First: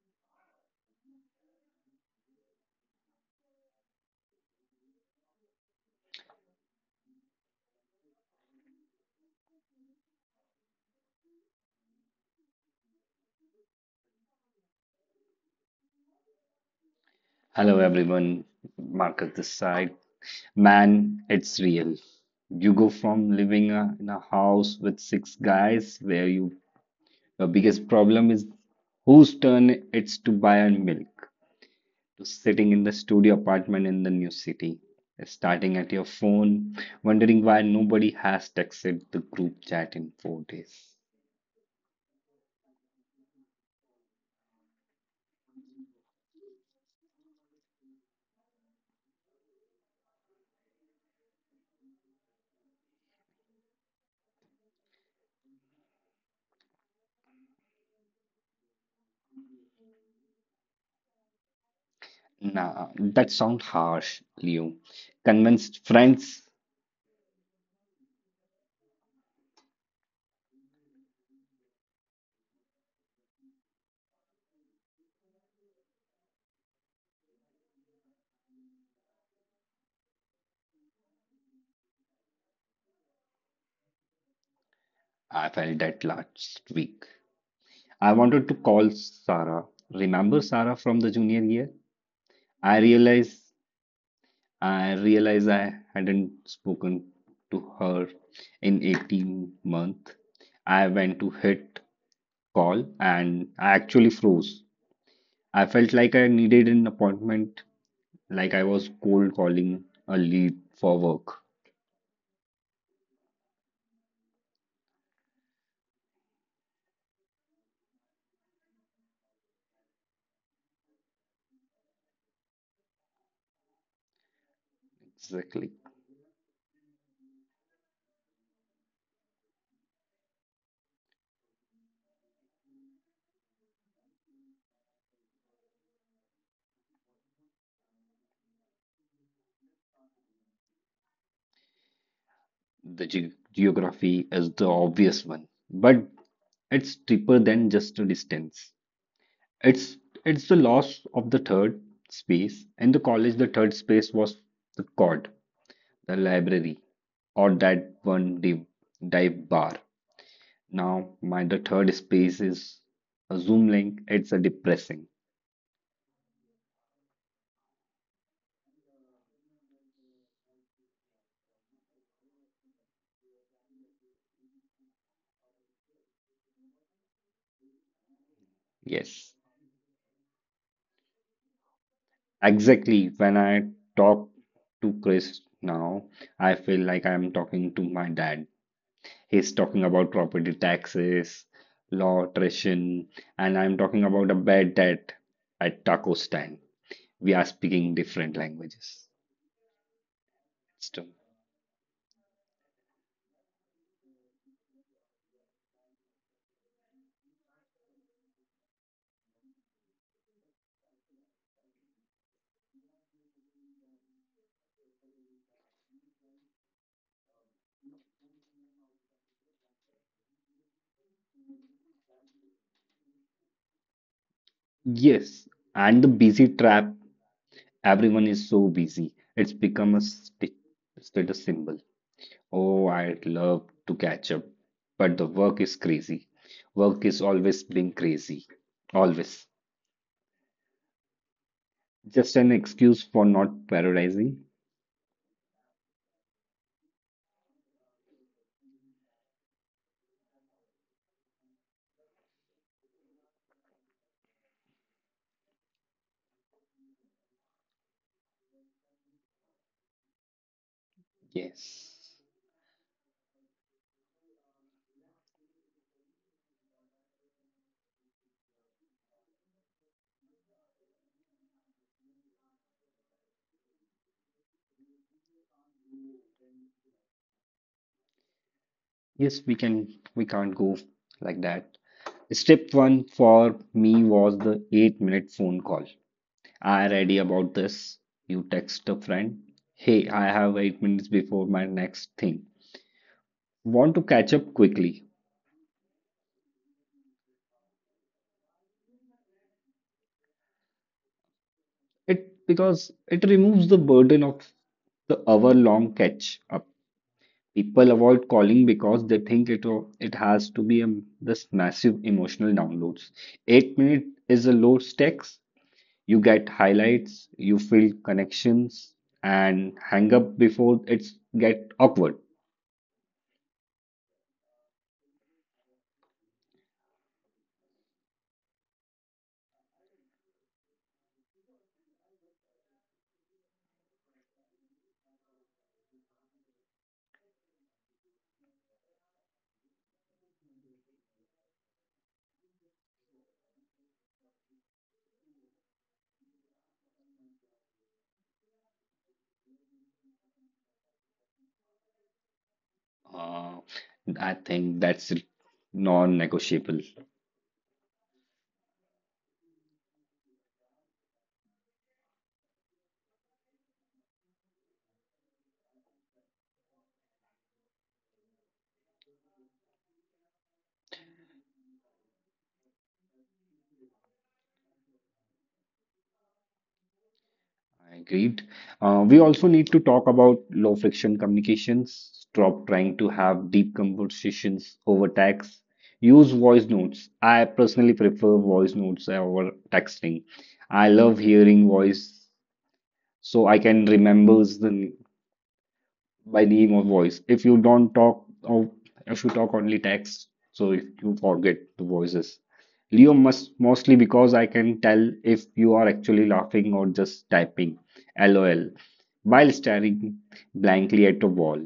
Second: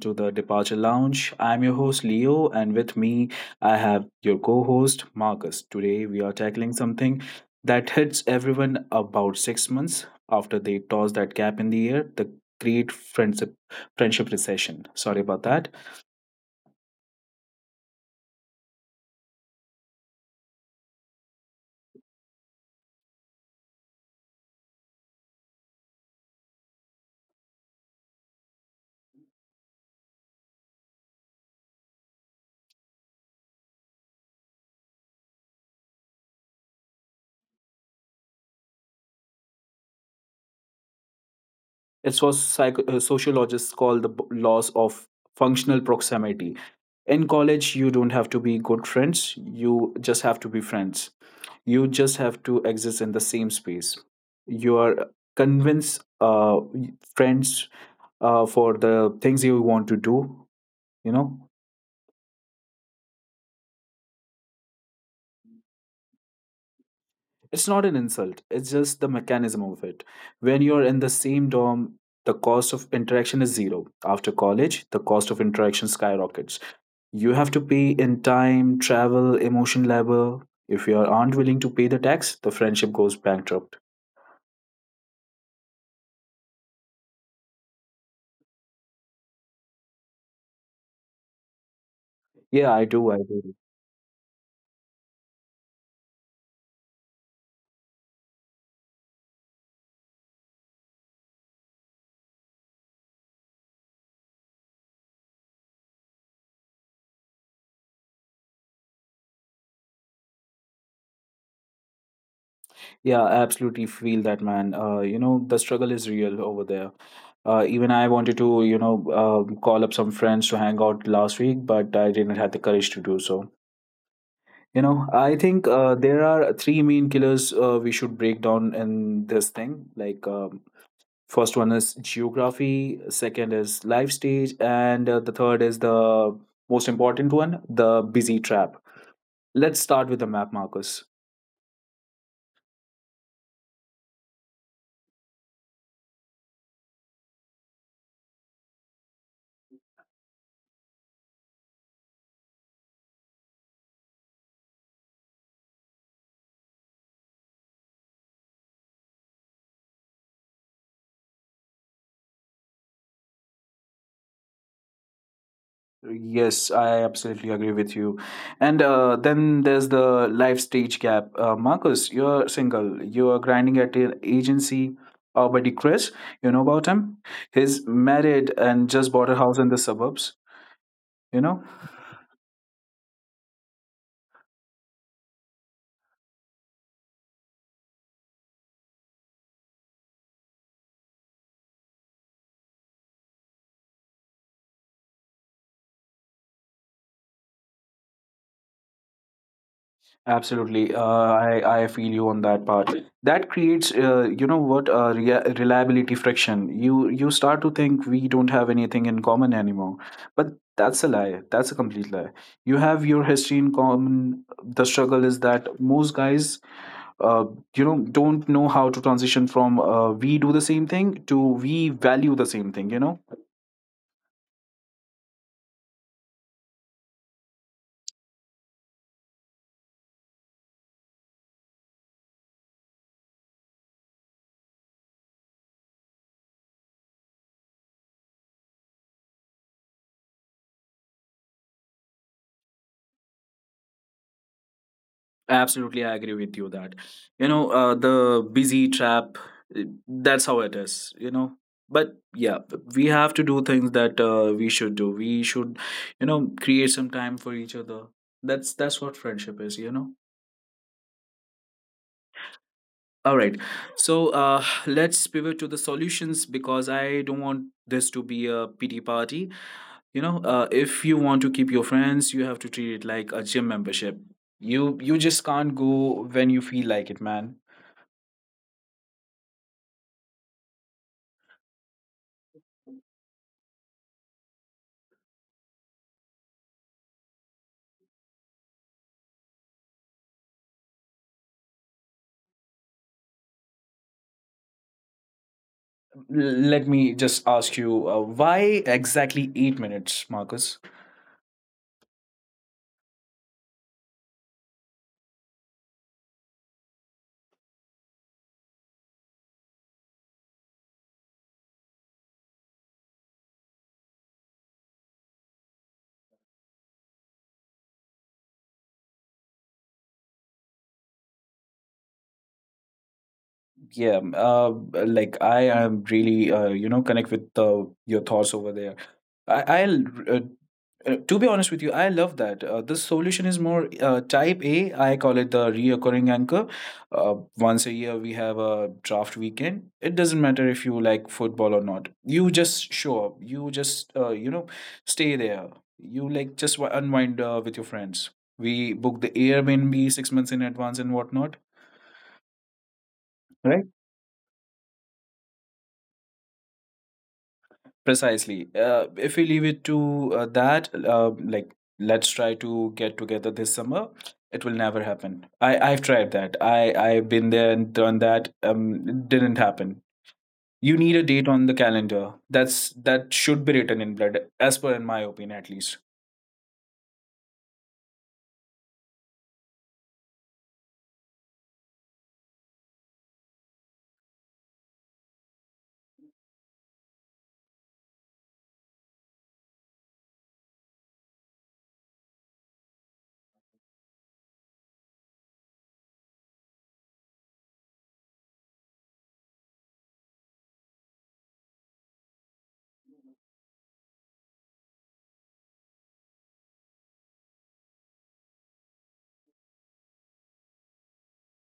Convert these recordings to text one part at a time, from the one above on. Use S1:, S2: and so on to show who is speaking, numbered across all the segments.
S1: to the Departure Lounge. I'm your host Leo, and with me, I have your co host Marcus. Today, we are tackling something that hits everyone about 6 months after they toss that cap in the air the great friendship recession. Sorry about that.
S2: Hello everyone, Marcus this side. Man, it's real. You go from living in a house with six guys where your biggest problem is whose turn it's to buy and milk, to sitting in the studio apartment in the new city, starting at your phone, wondering why nobody has texted the group chat in four days.
S1: It's what sociologists call the laws of functional proximity. In college, you don't have to be good friends, you just have to be friends. You just have to exist in the same space. You are convince friends for the things you want to do, you know.
S2: Nah, that sounds harsh, Leo. Convinced friends,
S1: It's not an insult, it's just the mechanism of it. When you're in the same dorm, the cost of interaction is zero. After college, the cost of interaction skyrockets. You have to pay in time, travel, emotion labor. If you aren't willing to pay the tax, the friendship goes bankrupt.
S2: I felt that last week. I wanted to call Sarah. Remember Sarah from the junior year?
S1: Yeah,
S2: I
S1: I do. I do.
S2: realized I realized I hadn't spoken to her in 18 months. I went to hit call and I actually froze. I felt like I needed an appointment, like I was cold calling a lead for work.
S1: Yeah, I absolutely feel that, man. You know, the struggle is real over there. Even I wanted to, call up some friends to hang out last week, but I didn't have the courage to do so. You know, I think
S2: Exactly.
S1: there are three main killers we should break down in this thing. Like, um First one is geography, second is life stage, and the third is the most important one, the busy trap. Let's start with the map, Marcus.
S2: The geography is the obvious one, but it's deeper than just a distance. It's it's the loss of the third space. In the college, the third space was the court, the library, or that one dive bar. Now my the third space is a Zoom link. It's a depressing.
S1: Yes, I absolutely agree with you. And then there's the life stage gap. Marcus, you're single. You are grinding at an agency. Our buddy Chris, you know about him? He's married and just bought a
S2: Yes,
S1: house in the suburbs. You know,
S2: exactly. When I talk to Chris now, I feel like I'm talking to my dad. He's talking about property taxes, law, tuition, and I'm talking about a bad debt at taco stand. We are speaking different languages.
S1: absolutely. Uh,
S2: Still.
S1: I, I feel you on that part. That creates, you know what, rea reliability friction. You start to think we don't have anything in common anymore. But that's a lie. That's a complete lie. You have your history in common. The struggle is that most guys uh, you know don't know how to transition from we do the same thing to we value the same thing, you know.
S2: Yes, and the busy trap, everyone is so busy. It's become a status symbol. Oh, I'd love to catch up, but the work is crazy. Work is always being crazy. Always. Just an excuse for not prioritizing.
S1: Absolutely, I agree with you that you know the busy trap. That's how it is, you know. But yeah, we have to do things that we should do. We should, you know, create some time for each other. That's what friendship is, you know.
S2: Yes.
S1: All right, so let's pivot to the solutions because I don't want this to be a pity party. You know, if you want to keep your friends, you have to treat it like a gym membership. You just can't go when you feel like it, man.
S2: Yes, we can't go like that. Step one for me was the 8-minute phone call. I ready about this. You text a friend. Hey, I have 8 minutes before my next thing. Want to catch up quickly.
S1: Let me just ask you, why exactly 8 minutes, Marcus?
S2: It because it removes the burden of the hour-long catch up. People avoid calling because they think it has to be this massive emotional downloads. 8 minute is a low stakes. You get highlights, you feel connections, and hang up before it's get awkward.
S1: Yeah, like I am really, you know, connect with your thoughts over there. I'll, uh, to be honest with you, I love that. This solution is more type A. I call it the reoccurring anchor. Once a year, we have a draft weekend. It doesn't matter if you like football or not. You just show up. You just, you know, stay there. You like just unwind with your friends. We book the Airbnb 6 months in advance and whatnot.
S2: Uh, I think that's non-negotiable.
S1: Precisely. If we leave it to that, let's try to get together this summer, it will never happen. I've tried that. I've been there and done that. It didn't happen. You need a date on the calendar. That should be written in blood, as per in my opinion, at least.
S2: I agreed. We also need to talk about low friction communications. Stop trying to have deep conversations over text. Use voice notes. I personally prefer voice notes over texting. I love hearing voice so I can remember the by the emo voice. If you don't talk, or if you talk only text, so if you forget the voices. Leo must mostly because I can tell if you are actually laughing or just typing LOL while staring blankly at a wall.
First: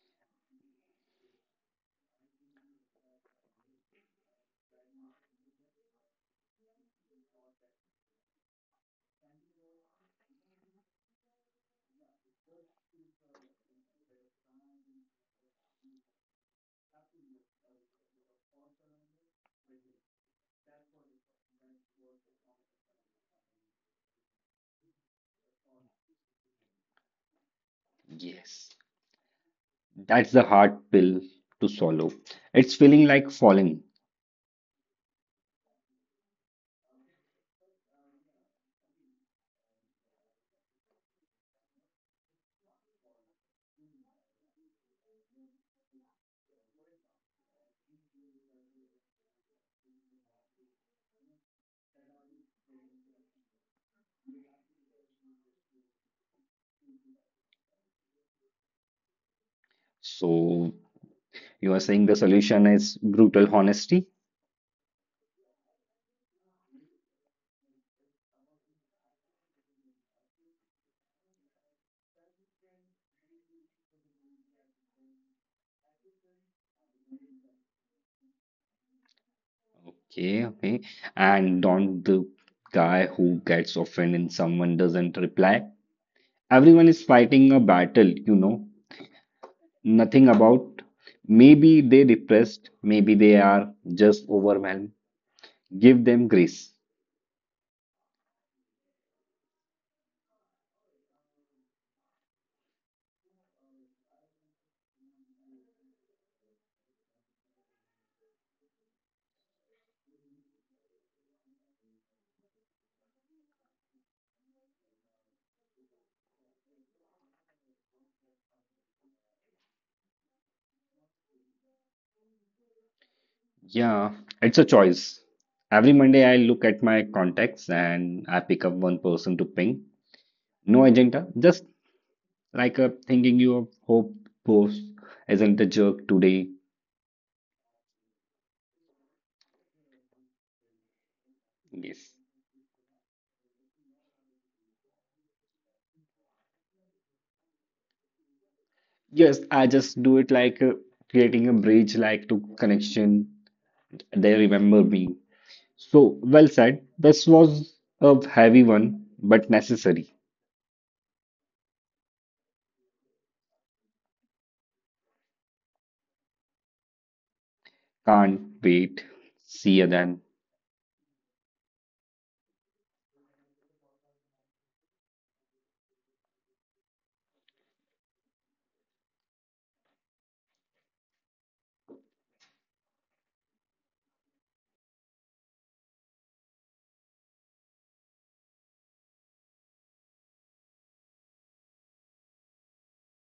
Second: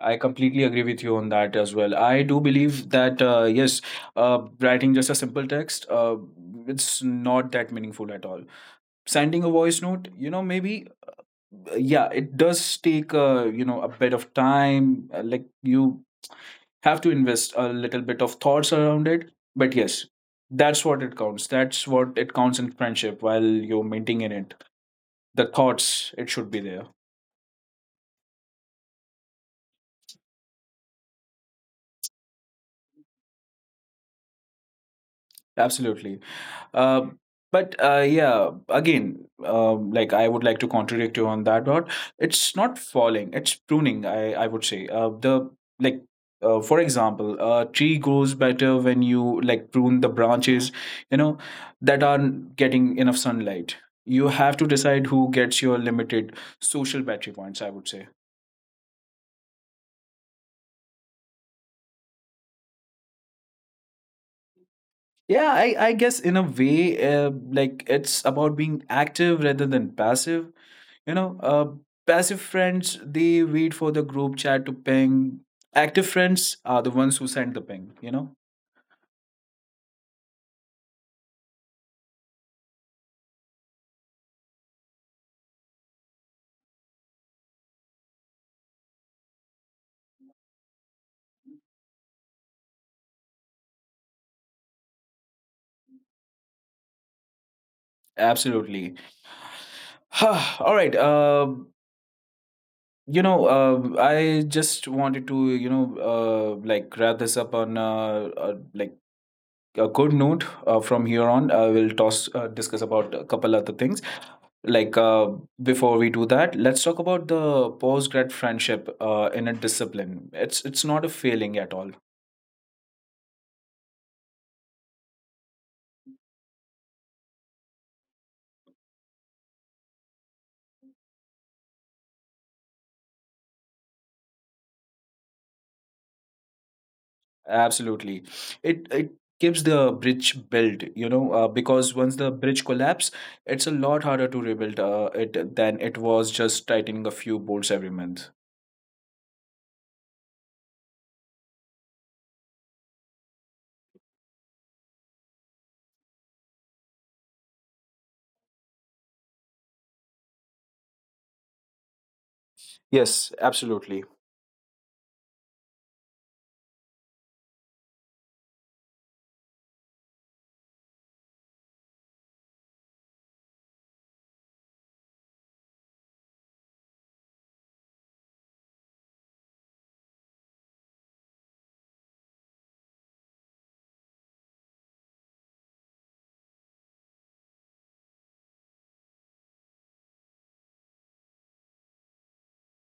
S1: I completely agree with you on that as well. I do believe that yes, writing just a simple text, it's not that meaningful at all. Sending a voice note, you know, maybe yeah it does take you know a bit of time like you have to invest a little bit of thoughts around it, but yes, that's what it counts, that's what it counts in friendship while you're maintaining it, the thoughts it should be there.
S2: Yes, that's the hard pill to swallow. It's feeling like falling.
S1: Absolutely. Uh, but again, like I would like to contradict you on that dot. It's not falling; it's pruning. I would say the like. For example, a tree grows better when you like prune the branches, you know, that aren't getting enough sunlight. You have to decide who gets your limited social battery points. I would say.
S2: So, you are saying the solution is brutal honesty?
S1: Yeah, I guess in a way, it's about being active rather than passive. You know, passive friends, they wait for the group chat to ping. Active friends are the ones who send the ping, you know?
S2: Okay, okay. And don't the guy who gets offended and someone doesn't reply. Everyone is fighting a battle, you know. Nothing about. Maybe they depressed, maybe they are just overwhelmed. Give them grace.
S1: Absolutely. All right. You know, I just wanted to, wrap this up on a good note. From here on, we'll toss discuss about a couple other things. Like uh, Before we do that, let's talk about the post grad friendship in a discipline. It's not a failing at all.
S2: Yeah, it's a choice. Every Monday I look at my contacts and I pick up one person to ping. No agenda, just like a thinking you of hope post isn't a jerk today.
S1: Absolutely. It keeps the bridge built, you know, because
S2: Yes.
S1: once the bridge collapse, it's a lot harder to rebuild it than it was just tightening a few bolts every month.
S2: Yes, I just do it like creating a bridge, like to connection. They remember me. So well said. This was a heavy one, but necessary.
S1: Yes, absolutely.
S2: Can't wait. See you then.